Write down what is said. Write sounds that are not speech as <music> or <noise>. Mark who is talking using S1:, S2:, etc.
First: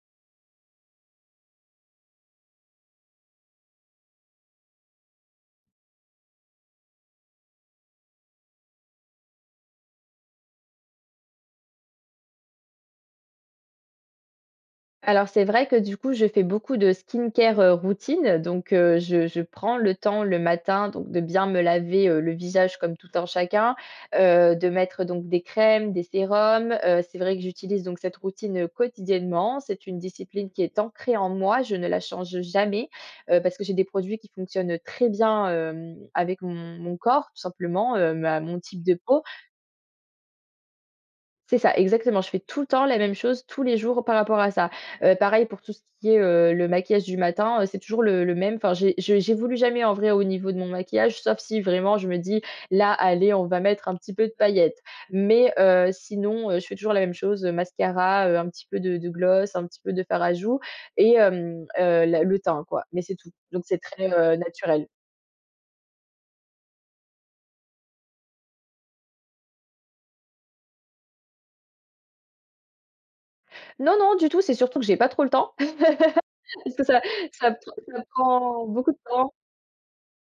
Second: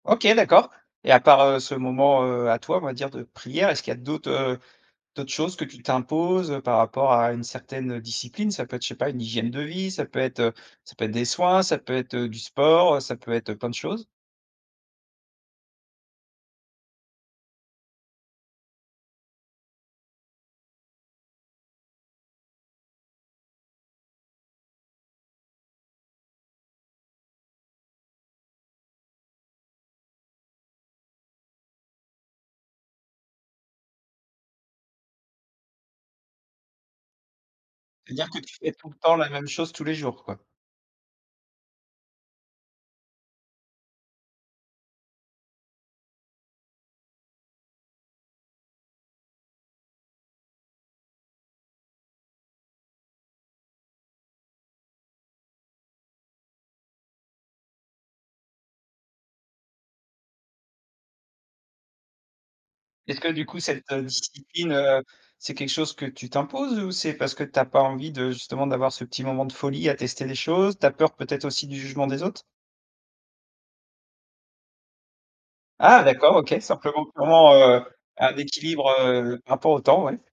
S1: OK, d'accord. Et à part, heu, ce moment, heu, à toi, on va dire de prière. Est-ce qu'il y a d'autres, heu d'autres choses que tu t'imposes, heu, par rapport à une certaine, heu, discipline? Ça peut être, je sais pas, une hygiène de vie, ça peut être, heu, ça peut être des soins, ça peut être, heu, du sport, heu, ça peut être, heu, plein de choses.
S2: Alors c'est vrai que du coup je fais beaucoup de skincare, heu, routine. Donc, heu, je je prends le temps le matin, donc de bien me laver, heu, le visage comme tout un chacun. Heu, de mettre donc: des crèmes, des sérums. Heu, c'est vrai que j'utilise donc cette routine, heu, quotidiennement. C'est une discipline qui est ancrée en moi, je ne la change jamais. Heu, parce que j'ai des produits qui fonctionnent très bien, hem, avec mon mon corps tout simplement,
S1: Ça
S2: heu,
S1: veut dire
S2: ma
S1: que tu
S2: mon
S1: fais
S2: type
S1: tout
S2: de
S1: le temps
S2: peau.
S1: la même chose tous les jours quoi?
S2: C'est ça exactement, je fais tout le temps la même chose tous les jours par rapport à ça. Heu, pareil pour tout ce qui est, heu, le maquillage du matin, heu, c'est toujours le le même. Enfin j'é je j'évolue jamais en vrai au niveau de mon maquillage, sauf si vraiment je me dis: «Là allez, on va mettre un petit peu de paillettes». Mais, heu, sinon, heu, je fais toujours la même chose, heu, mascara, heu, un petit peu de de gloss. Un petit peu de fard à joues, et hem heu la le teint quoi. Mais c'est
S1: Est-ce que
S2: tout.
S1: du coup
S2: Donc c'est
S1: cette, heu,
S2: très, heu,
S1: discipline,
S2: naturel.
S1: heu, c'est quelque chose que tu t'imposes? Ou c'est parce que tu as pas envie de justement d'avoir ce petit moment de folie à tester les choses? Tu as peur, peut-être aussi du jugement des autres?
S2: Non, non du tout c'est surtout que j'ai pas trop le temps.
S1: Ah! D'accord, OK,
S2: <laughs> Parce que ça
S1: simplement
S2: ça
S1: vraiment,
S2: pr
S1: heu,
S2: ça
S1: un
S2: prend
S1: équilibre,
S2: beaucoup de temps.
S1: heu, par rapport au temps, ouais.